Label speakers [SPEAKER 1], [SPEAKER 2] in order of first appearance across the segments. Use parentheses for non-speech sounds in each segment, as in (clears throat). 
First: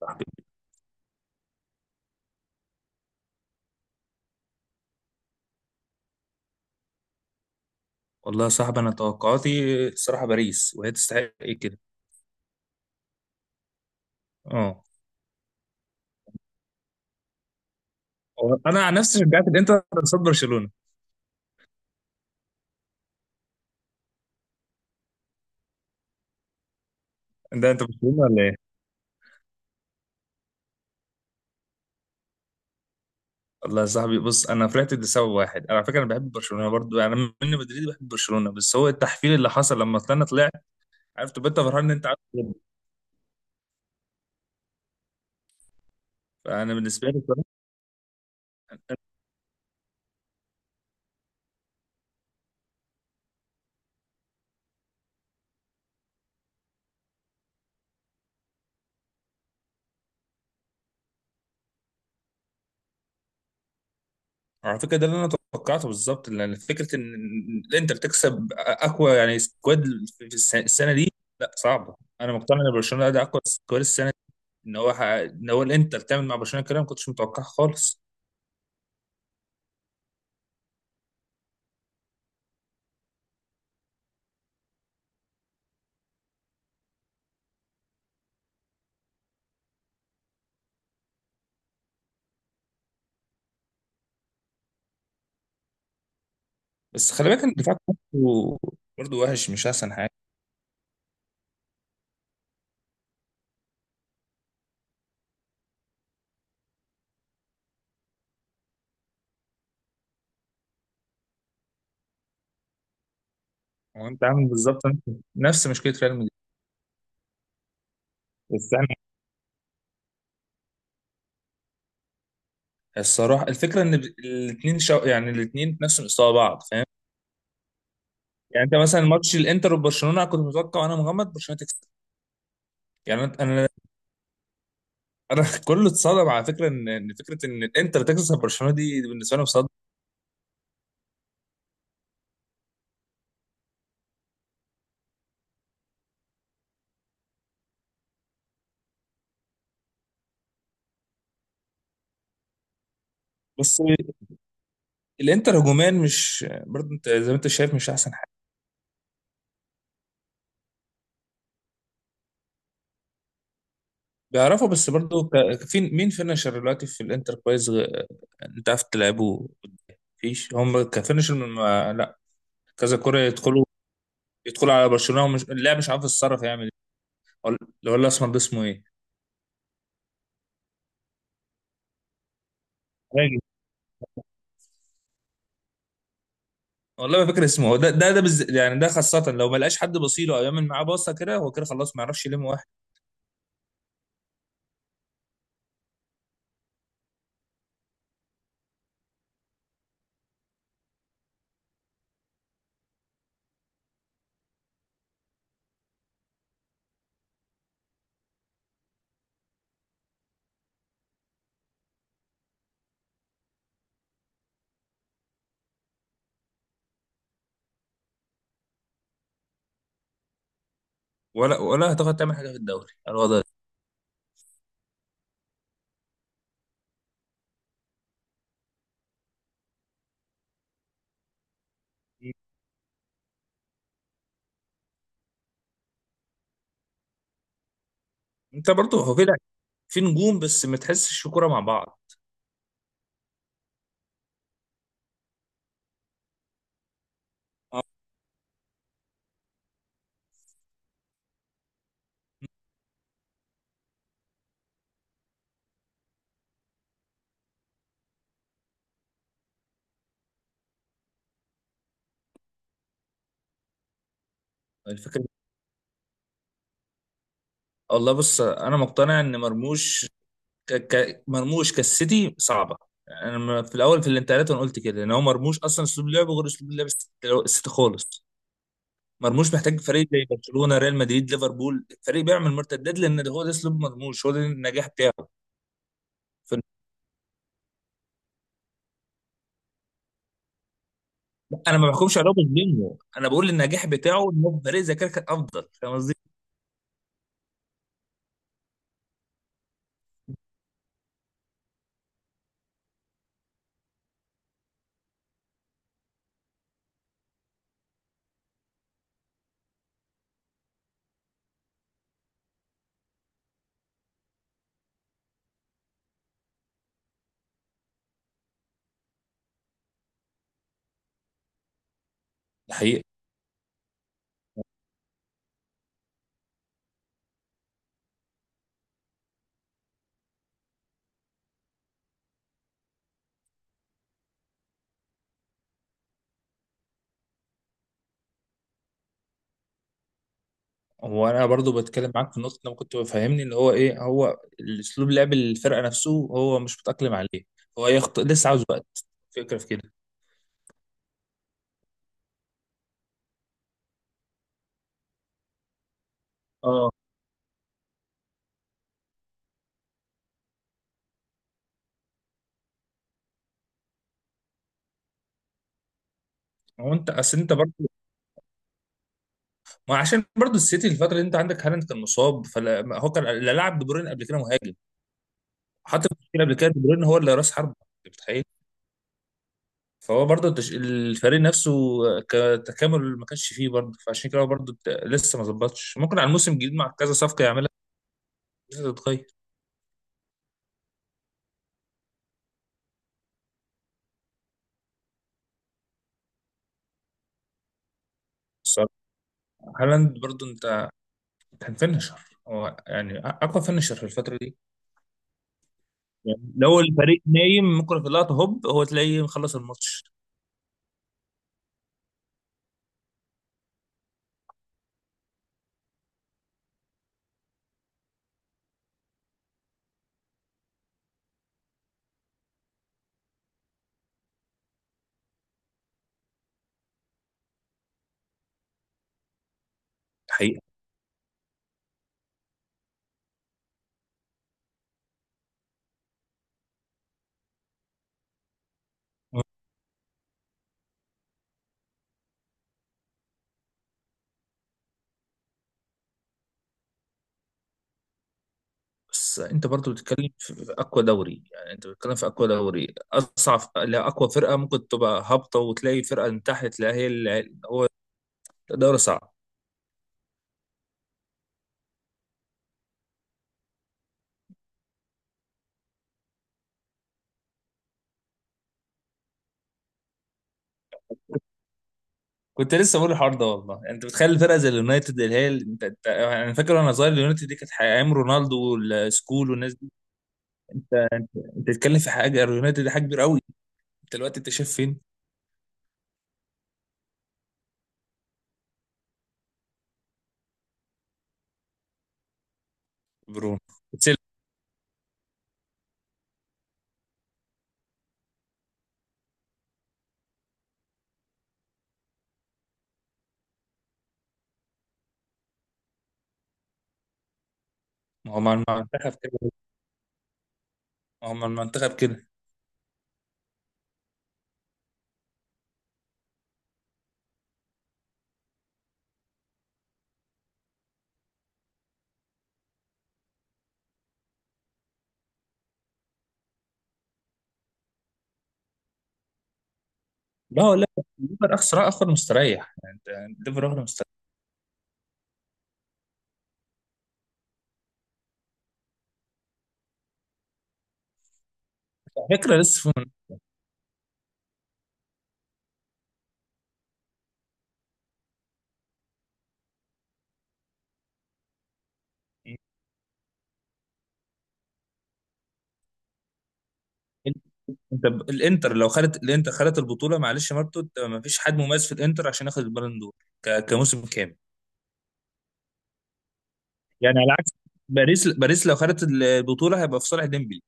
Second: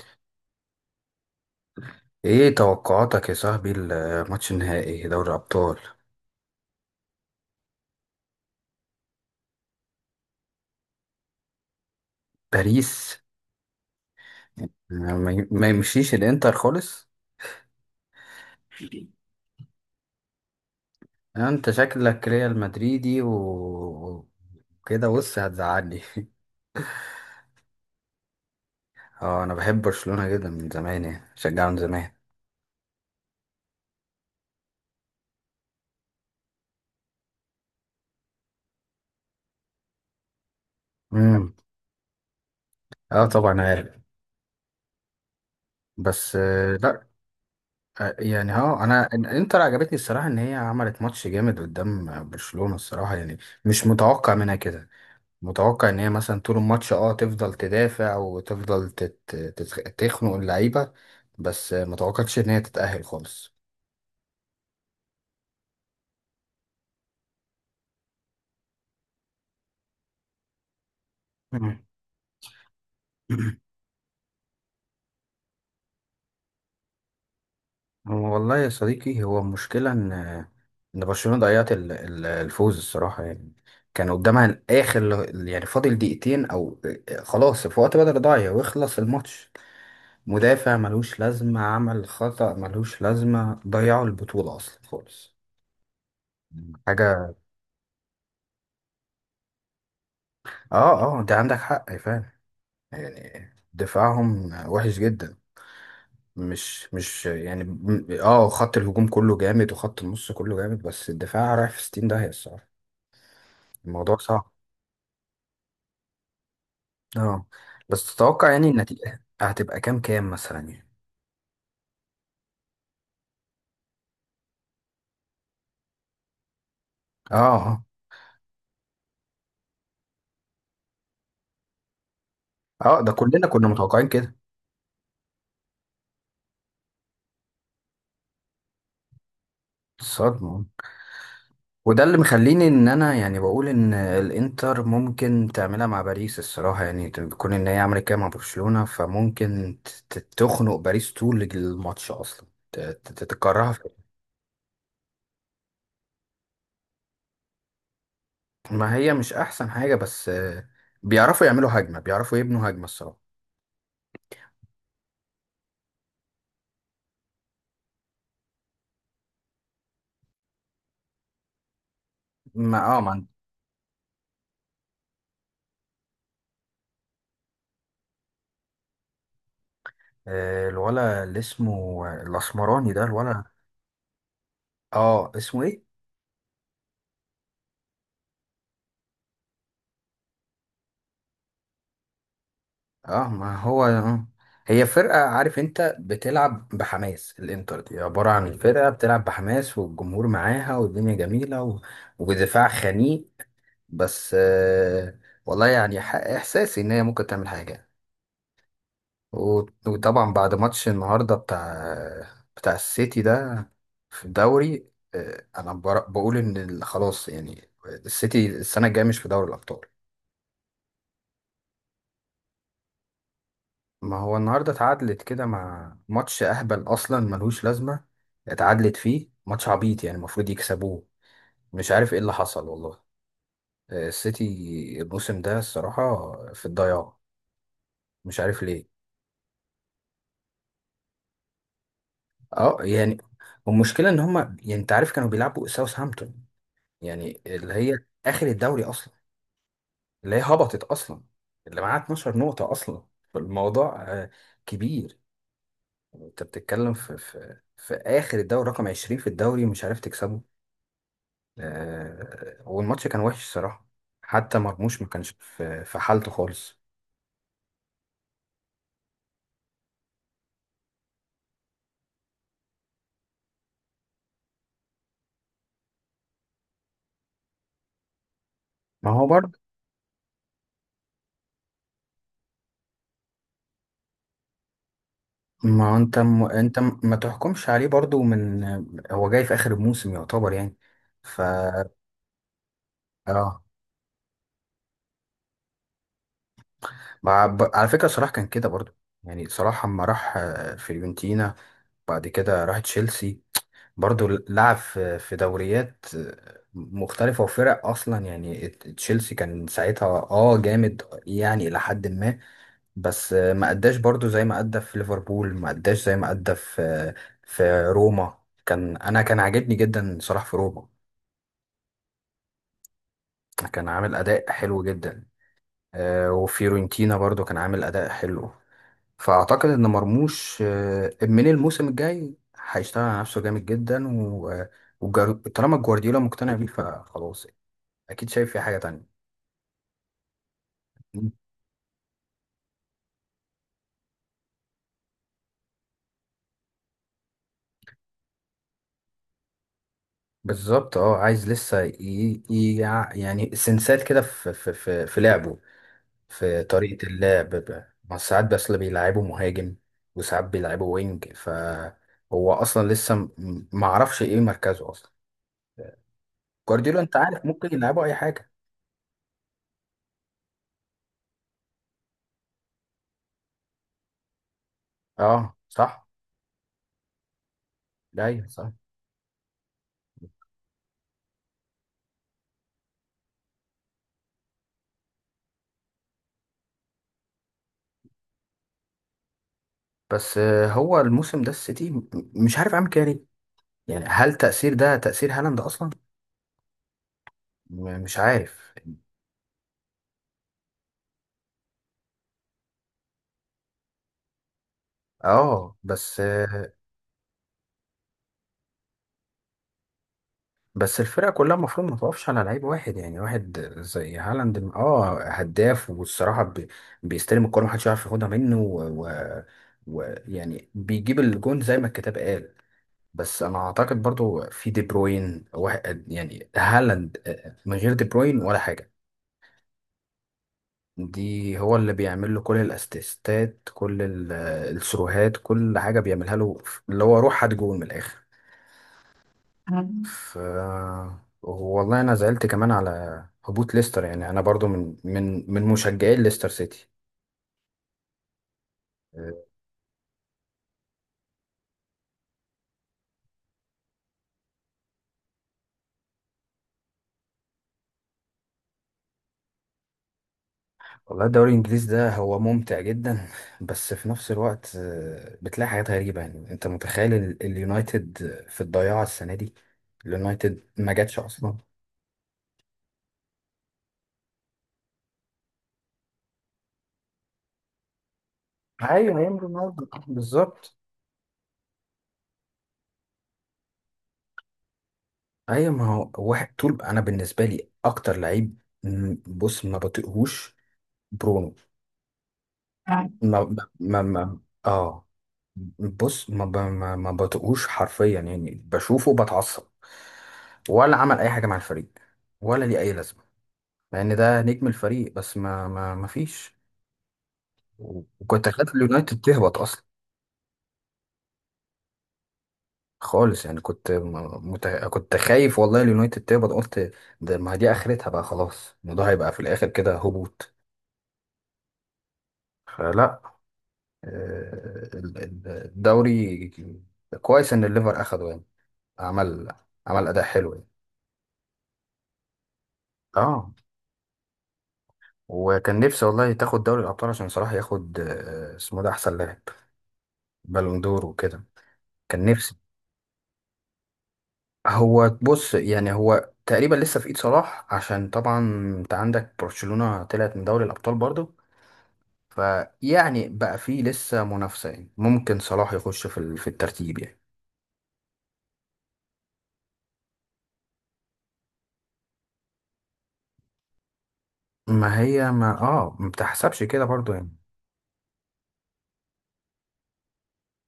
[SPEAKER 1] صاحبي.
[SPEAKER 2] ايه توقعاتك يا صاحبي الماتش النهائي دوري الابطال؟
[SPEAKER 1] والله يا صاحبي انا توقعاتي الصراحه باريس وهي تستحق، ايه كده.
[SPEAKER 2] باريس.
[SPEAKER 1] اه،
[SPEAKER 2] يعني ما يمشيش الانتر خالص.
[SPEAKER 1] هو انا عن نفسي شجعت الانتر قصاد برشلونه.
[SPEAKER 2] يعني انت شكلك ريال مدريدي وكده بص هتزعلني. (laughs)
[SPEAKER 1] ده انت برشلونه ولا ايه؟
[SPEAKER 2] اه انا بحب برشلونة جدا من زمان، يعني شجعه من زمان.
[SPEAKER 1] والله يا صاحبي، بص انا فرحت لسبب واحد. انا على فكره انا بحب برشلونه برضو، يعني انا من مدريد بحب برشلونه، بس هو التحفيل اللي حصل لما طلعنا طلع. عرفت تبقى
[SPEAKER 2] امم
[SPEAKER 1] انت فرحان ان انت عارف تكسب.
[SPEAKER 2] اه طبعا عارف. بس
[SPEAKER 1] فانا
[SPEAKER 2] لا.
[SPEAKER 1] بالنسبه لي
[SPEAKER 2] يعني انا الانتر عجبتني الصراحة، ان هي عملت ماتش جامد قدام برشلونة الصراحة يعني. مش متوقع منها كده. متوقع ان هي مثلا طول الماتش تفضل تدافع وتفضل تخنق اللعيبه. بس متوقعتش ان هي تتأهل خالص.
[SPEAKER 1] على فكره ده اللي انا توقعته بالظبط، لان فكره ان الانتر تكسب اقوى يعني سكواد في السنه دي لا
[SPEAKER 2] مم.
[SPEAKER 1] صعبه. انا مقتنع ان برشلونه ده اقوى
[SPEAKER 2] (clears throat)
[SPEAKER 1] سكواد السنه. ان هو ان هو الانتر تعمل مع برشلونه كده ما كنتش متوقعها خالص.
[SPEAKER 2] هو والله يا صديقي، هو المشكله ان ان برشلونه ضيعت الفوز الصراحه يعني. كان قدامها اخر، يعني فاضل دقيقتين او خلاص في وقت بدل ضايع ويخلص الماتش. مدافع ملوش لازمه عمل خطأ ملوش لازمه، ضيعوا البطوله اصلا خالص.
[SPEAKER 1] بس خلي
[SPEAKER 2] حاجه.
[SPEAKER 1] بالك ان الدفاع برضه، وحش، مش احسن حاجه.
[SPEAKER 2] اه اه، ده عندك حق فعلا. يعني دفاعهم وحش جدا. مش يعني خط الهجوم كله جامد وخط النص كله جامد، بس الدفاع رايح في 60 داهية الصراحة.
[SPEAKER 1] هو
[SPEAKER 2] الموضوع
[SPEAKER 1] انت عامل
[SPEAKER 2] صعب.
[SPEAKER 1] بالظبط نفس مشكله ريال مدريد.
[SPEAKER 2] اه. بس تتوقع يعني
[SPEAKER 1] بس انا
[SPEAKER 2] النتيجة هتبقى كام كام مثلا يعني؟
[SPEAKER 1] الصراحه الفكره ان الاثنين يعني الاثنين نفس مستوى بعض، فاهم؟
[SPEAKER 2] اه اه
[SPEAKER 1] يعني انت مثلا ماتش الانتر وبرشلونه كنت متوقع انا مغمض برشلونه تكسب.
[SPEAKER 2] اه ده
[SPEAKER 1] يعني انا
[SPEAKER 2] كلنا كنا
[SPEAKER 1] انا
[SPEAKER 2] متوقعين كده.
[SPEAKER 1] أنا (laughs) كله اتصدم على فكره ان إن فكره ان الانتر تكسب برشلونه دي بالنسبه لهم صدمه.
[SPEAKER 2] الصدمة. وده اللي مخليني ان انا يعني بقول ان الانتر ممكن تعملها مع باريس الصراحة، يعني تكون ان هي عملت كده مع برشلونة فممكن تخنق باريس طول الماتش اصلا، تكرهها.
[SPEAKER 1] بس الانتر هجوميا مش برضه، انت زي ما انت شايف مش احسن.
[SPEAKER 2] ما هي مش احسن حاجه، بس بيعرفوا يعملوا هجمه، بيعرفوا يبنوا هجمه الصراحه.
[SPEAKER 1] بيعرفوا بس برضو في مين فينشر دلوقتي في الانتر كويس انت عارف تلعبوا؟ مفيش، هم كفينشر ما... لا،
[SPEAKER 2] ما
[SPEAKER 1] كذا
[SPEAKER 2] اه ما
[SPEAKER 1] كرة
[SPEAKER 2] عند-
[SPEAKER 1] يدخلوا، يدخلوا على برشلونة ومش اللاعب مش عارف يتصرف يعمل ايه. ولا ولا الاسمر ده اسمه ايه؟
[SPEAKER 2] آه، الولا اللي اسمه الاسمراني ده
[SPEAKER 1] راجل.
[SPEAKER 2] الولا. اه اسمه ايه.
[SPEAKER 1] والله ما فاكر اسمه. هو ده يعني ده خاصة لو ما لقاش حد بصيله او يعمل معاه باصة، كده هو كده خلاص ما يعرفش يلم واحد.
[SPEAKER 2] اه ما هو هي فرقه، عارف انت بتلعب بحماس، الانتر دي عباره عن فرقه بتلعب بحماس والجمهور معاها والدنيا جميله ودفاع خنيق. بس والله يعني احساسي ان هي ممكن تعمل حاجه يعني. وطبعا بعد ماتش النهارده بتاع السيتي ده في الدوري. انا بقول ان خلاص يعني السيتي السنه الجايه مش في دوري الابطال.
[SPEAKER 1] ولا هتاخد تعمل حاجة في الدوري الوضع ده.
[SPEAKER 2] ما هو النهارده اتعادلت كده مع ماتش اهبل اصلا ملهوش لازمه. اتعادلت فيه ماتش عبيط يعني المفروض يكسبوه. مش عارف ايه اللي حصل والله. السيتي الموسم ده الصراحه في الضياع. مش عارف
[SPEAKER 1] انت
[SPEAKER 2] ليه.
[SPEAKER 1] برضو هو كده في نجوم بس ما تحسش في كوره مع بعض.
[SPEAKER 2] اه يعني. والمشكله ان هم يعني انت عارف كانوا بيلعبوا ساوثهامبتون، يعني اللي
[SPEAKER 1] اه،
[SPEAKER 2] هي اخر الدوري اصلا، اللي هي هبطت اصلا، اللي معاها 12 نقطة اصلا. فالموضوع كبير. يعني انت بتتكلم في اخر الدوري، رقم 20 في الدوري ومش عارف تكسبه. والماتش كان وحش الصراحة. حتى مرموش ما
[SPEAKER 1] الفكره
[SPEAKER 2] كانش في حالته خالص.
[SPEAKER 1] والله بص انا مقتنع ان مرموش مرموش كالسيتي صعبه. يعني انا في الاول في الانتقالات انا قلت كده، ان هو مرموش اصلا اسلوب لعبه غير اسلوب لعب السيتي خالص.
[SPEAKER 2] ما هو
[SPEAKER 1] مرموش
[SPEAKER 2] برضه،
[SPEAKER 1] محتاج فريق زي برشلونه، ريال مدريد، ليفربول، فريق بيعمل مرتدات، لان ده هو ده اسلوب مرموش، هو ده النجاح بتاعه.
[SPEAKER 2] ما هو انت
[SPEAKER 1] ف-
[SPEAKER 2] ما تحكمش عليه برضه من، هو جاي في اخر الموسم يعتبر يعني. ف
[SPEAKER 1] انا ما بحكمش عليه بظلمه، انا بقول
[SPEAKER 2] اه.
[SPEAKER 1] النجاح بتاعه ان هو فريق زي كده كان افضل. فاهم قصدي؟
[SPEAKER 2] ب- على فكرة صلاح كان كده برضه. يعني صلاح اما راح فيورنتينا، بعد كده راح تشيلسي، برضو لعب في دوريات مختلفة وفرق، أصلا يعني تشيلسي كان ساعتها جامد يعني إلى حد ما. بس ما أداش برضو زي ما أدى في ليفربول، ما أداش زي ما أدى في في روما. كان أنا كان عاجبني جدا صلاح في روما.
[SPEAKER 1] حقيقة.
[SPEAKER 2] كان عامل أداء حلو جدا. وفيورنتينا برضو كان عامل أداء حلو. فاعتقد ان مرموش من الموسم الجاي هيشتغل على نفسه جامد جدا، طالما جوارديولا مقتنع بيه فخلاص، اكيد شايف في حاجه تانية.
[SPEAKER 1] هو انا برضو بتكلم معاك في نقطه، لما كنت بفهمني اللي هو ايه هو الاسلوب لعب الفرقه نفسه هو مش متاقلم عليه. هو لسه عاوز وقت. فكره في
[SPEAKER 2] بالظبط اه، عايز لسه يعني سنسات كده في في في في لعبه، في
[SPEAKER 1] كده.
[SPEAKER 2] طريقه اللعب. ما ساعات بس اللي بيلعبه مهاجم، وساعات بيلعبه وينج، فهو اصلا لسه ما اعرفش ايه مركزه اصلا.
[SPEAKER 1] هو
[SPEAKER 2] جوارديولا
[SPEAKER 1] انت
[SPEAKER 2] انت
[SPEAKER 1] اصل
[SPEAKER 2] عارف
[SPEAKER 1] انت
[SPEAKER 2] ممكن
[SPEAKER 1] برضه
[SPEAKER 2] يلعبه اي حاجه.
[SPEAKER 1] ما عشان برضه السيتي الفتره دي انت عندك هالاند كان مصاب، فلا ما هو كان لا لعب بدورين قبل كده مهاجم.
[SPEAKER 2] اه صح.
[SPEAKER 1] حتى في المشكله قبل كده بدورين هو اللي راس حربه. انت متخيل؟
[SPEAKER 2] ايوه صح.
[SPEAKER 1] فهو برضه الفريق نفسه كتكامل ما كانش فيه برضه. فعشان كده هو برضه لسه ما ظبطش، ممكن على الموسم الجديد مع كذا صفقه يعملها لسه تتغير.
[SPEAKER 2] بس هو الموسم ده السيتي مش عارف عامل كده ليه. يعني هل تأثير ده تأثير هالاند أصلا؟ مش عارف.
[SPEAKER 1] الصراحه هالاند برضه، انت كان فينشر، هو يعني اقوى فينشر في الفتره دي.
[SPEAKER 2] اه. بس
[SPEAKER 1] يعني لو الفريق نايم، ممكن في اللقطه هوب هو تلاقيه مخلص الماتش.
[SPEAKER 2] بس الفرقة كلها المفروض ما توقفش على لعيب واحد، يعني واحد زي هالاند اه هداف والصراحة بيستلم الكورة محدش يعرف ياخدها منه ويعني، يعني بيجيب الجون زي ما الكتاب قال. بس انا اعتقد برضو في دي بروين، واحد يعني هالاند من غير دي بروين ولا حاجة.
[SPEAKER 1] حقيقة.
[SPEAKER 2] دي هو اللي بيعمل له كل الاسيستات، كل السروهات، كل حاجه بيعملها له، اللي هو روح هات جول من الاخر. ف والله انا زعلت كمان على هبوط ليستر، يعني انا برضو من مشجعي ليستر سيتي. أه،
[SPEAKER 1] بس انت برضو بتتكلم في اقوى دوري، يعني انت بتتكلم في اقوى دوري اصعب. لا، اقوى فرقه ممكن تبقى هابطه وتلاقي فرقه من تحت تلاقي هي اللي هو دوري صعب.
[SPEAKER 2] والله الدوري الانجليزي ده هو ممتع جدا، بس في نفس الوقت بتلاقي حاجات غريبه. يعني انت متخيل اليونايتد في الضياع السنه دي. اليونايتد ما جاتش اصلا.
[SPEAKER 1] كنت لسه بقول الحوار ده والله. يعني انت بتخيل فرقه زي اليونايتد، اللي هي انت انا فاكر وانا صغير اليونايتد دي كانت ايام رونالدو
[SPEAKER 2] ايوه ايام
[SPEAKER 1] والسكول والناس
[SPEAKER 2] رونالدو
[SPEAKER 1] دي.
[SPEAKER 2] بالظبط.
[SPEAKER 1] انت انت بتتكلم في حاجه، اليونايتد دي حاجه كبيره قوي. انت دلوقتي انت شايف فين؟
[SPEAKER 2] ايوه ما هو واحد طول، انا بالنسبه لي اكتر لعيب، بص ما بطيقهوش، برونو. آه. ما
[SPEAKER 1] برونو
[SPEAKER 2] ما
[SPEAKER 1] اتسلم.
[SPEAKER 2] ما اه. بص ما ب- ما, ما بطيقهوش حرفيا، يعني بشوفه بتعصب. ولا عمل اي حاجه مع الفريق، ولا ليه اي لازمه، مع ان ده نجم الفريق، بس ما فيش.
[SPEAKER 1] ما هو
[SPEAKER 2] وكنت
[SPEAKER 1] مع
[SPEAKER 2] خايف
[SPEAKER 1] المنتخب
[SPEAKER 2] اليونايتد
[SPEAKER 1] كده.
[SPEAKER 2] تهبط اصلا
[SPEAKER 1] ما هو مع المنتخب كده.
[SPEAKER 2] خالص، يعني كنت كنت خايف والله اليونايتد تهبط. قلت ده ما دي اخرتها بقى، خلاص الموضوع هيبقى في الاخر كده هبوط. فلا. الدوري كويس ان الليفر اخده يعني. عمل عمل اداء حلو
[SPEAKER 1] لا
[SPEAKER 2] يعني.
[SPEAKER 1] لا، الليفر اخسر اخر مستريح. يعني انت
[SPEAKER 2] اه.
[SPEAKER 1] الليفر اخر مستريح.
[SPEAKER 2] وكان نفسي والله تاخد دوري الابطال عشان صلاح ياخد اسمه ده احسن لاعب، بالون دور وكده. كان
[SPEAKER 1] على
[SPEAKER 2] نفسي.
[SPEAKER 1] فكره لسه
[SPEAKER 2] هو بص يعني هو تقريبا لسه في ايد صلاح، عشان طبعا انت عندك برشلونة طلعت من دوري الابطال برضه،
[SPEAKER 1] في.
[SPEAKER 2] فيعني بقى فيه لسه منافسة، يعني ممكن صلاح يخش في في الترتيب يعني.
[SPEAKER 1] انت الانتر لو خدت الانتر خدت البطوله، معلش يا مارتو، انت ما فيش حد مميز في الانتر عشان ياخد البالون دور كموسم كامل.
[SPEAKER 2] ما هي ما اه ما بتحسبش كده برضه
[SPEAKER 1] يعني على
[SPEAKER 2] يعني.
[SPEAKER 1] عكس باريس، باريس لو خدت البطوله هيبقى في صالح ديمبلي.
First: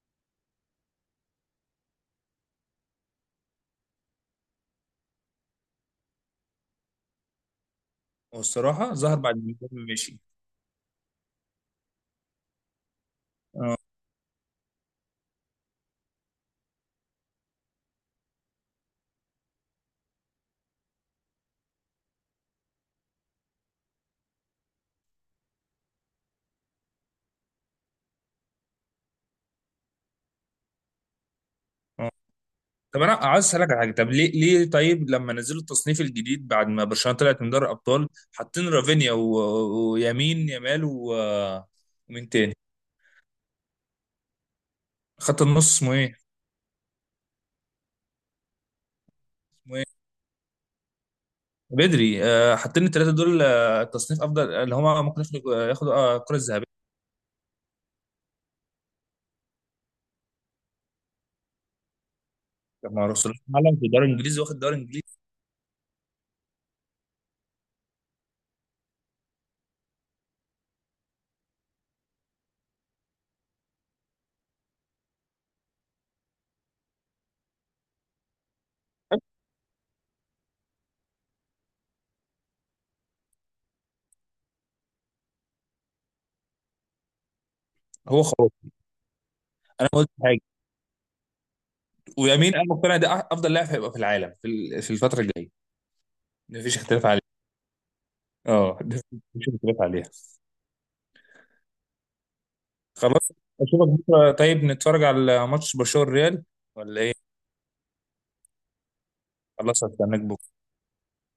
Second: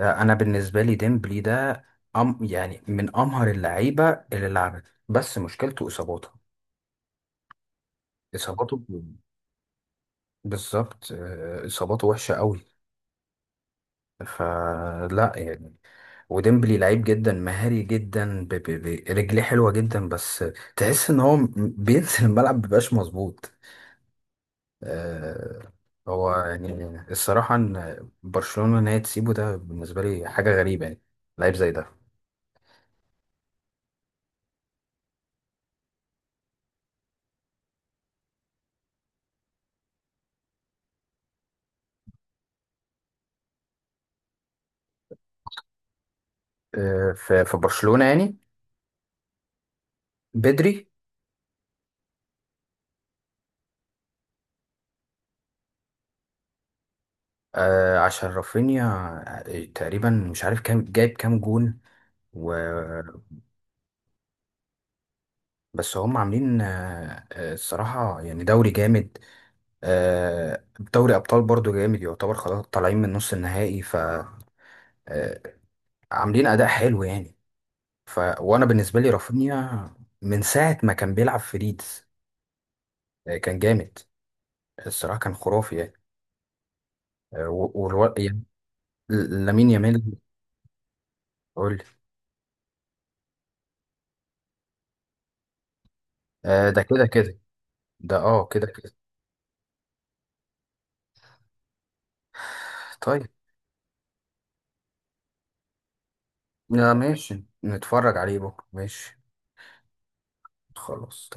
[SPEAKER 2] انا بالنسبه لي ديمبلي ده أم يعني من امهر اللعيبه اللي لعبت، بس مشكلته اصاباته. اصاباته ب-
[SPEAKER 1] والصراحه ظهر بعد ما ديمبلي مشي.
[SPEAKER 2] بالظبط اصاباته وحشه قوي.
[SPEAKER 1] اه
[SPEAKER 2] فلا يعني. وديمبلي لعيب جدا مهاري جدا، رجليه حلوه جدا، بس تحس ان هو بينزل الملعب مبيبقاش مظبوط. آه، هو يعني الصراحه ان برشلونه ان هي تسيبه ده بالنسبه لي حاجه غريبه يعني. لعيب زي ده.
[SPEAKER 1] اه. طب انا عايز اسالك على حاجه. طب ليه، طيب لما نزلوا التصنيف الجديد بعد ما برشلونه طلعت من دوري الابطال، حاطين رافينيا ويمين يامال ومين تاني خط النص اسمه ايه؟
[SPEAKER 2] في برشلونه يعني، بدري.
[SPEAKER 1] بدري. حاطين الثلاثه دول تصنيف افضل، اللي هم ممكن ياخدوا، الكره الذهبيه
[SPEAKER 2] آه عشان رافينيا تقريبا مش عارف كام جايب كام جون. و
[SPEAKER 1] مع رسول العالم في الدوري الانجليزي، واخد الدوري الانجليزي.
[SPEAKER 2] بس هم عاملين الصراحة يعني دوري جامد. آه، دوري أبطال برضو جامد يعتبر، خلاص طالعين من نص النهائي ف آه، عاملين أداء حلو يعني. ف وأنا بالنسبة لي رافينيا من ساعة ما كان بيلعب في ليدز كان جامد الصراحة، كان خرافي يعني.
[SPEAKER 1] هو
[SPEAKER 2] يعني
[SPEAKER 1] خلاص،
[SPEAKER 2] لامين
[SPEAKER 1] انا ما
[SPEAKER 2] يامال.
[SPEAKER 1] قلت حاجه.
[SPEAKER 2] قول لي.
[SPEAKER 1] ويمين انا مقتنع ده افضل لاعب هيبقى في العالم في في الفتره الجايه. مفيش
[SPEAKER 2] ده
[SPEAKER 1] اختلاف
[SPEAKER 2] كده
[SPEAKER 1] عليه.
[SPEAKER 2] كده. ده اه كده
[SPEAKER 1] اه
[SPEAKER 2] كده.
[SPEAKER 1] ده مفيش اختلاف عليها.
[SPEAKER 2] طيب
[SPEAKER 1] خلاص. اشوفك بكره طيب، نتفرج على ماتش برشلونه الريال
[SPEAKER 2] لا
[SPEAKER 1] ولا ايه؟
[SPEAKER 2] ماشي نتفرج عليه بكرة ماشي.
[SPEAKER 1] خلاص، هستناك بكره.
[SPEAKER 2] خلاص.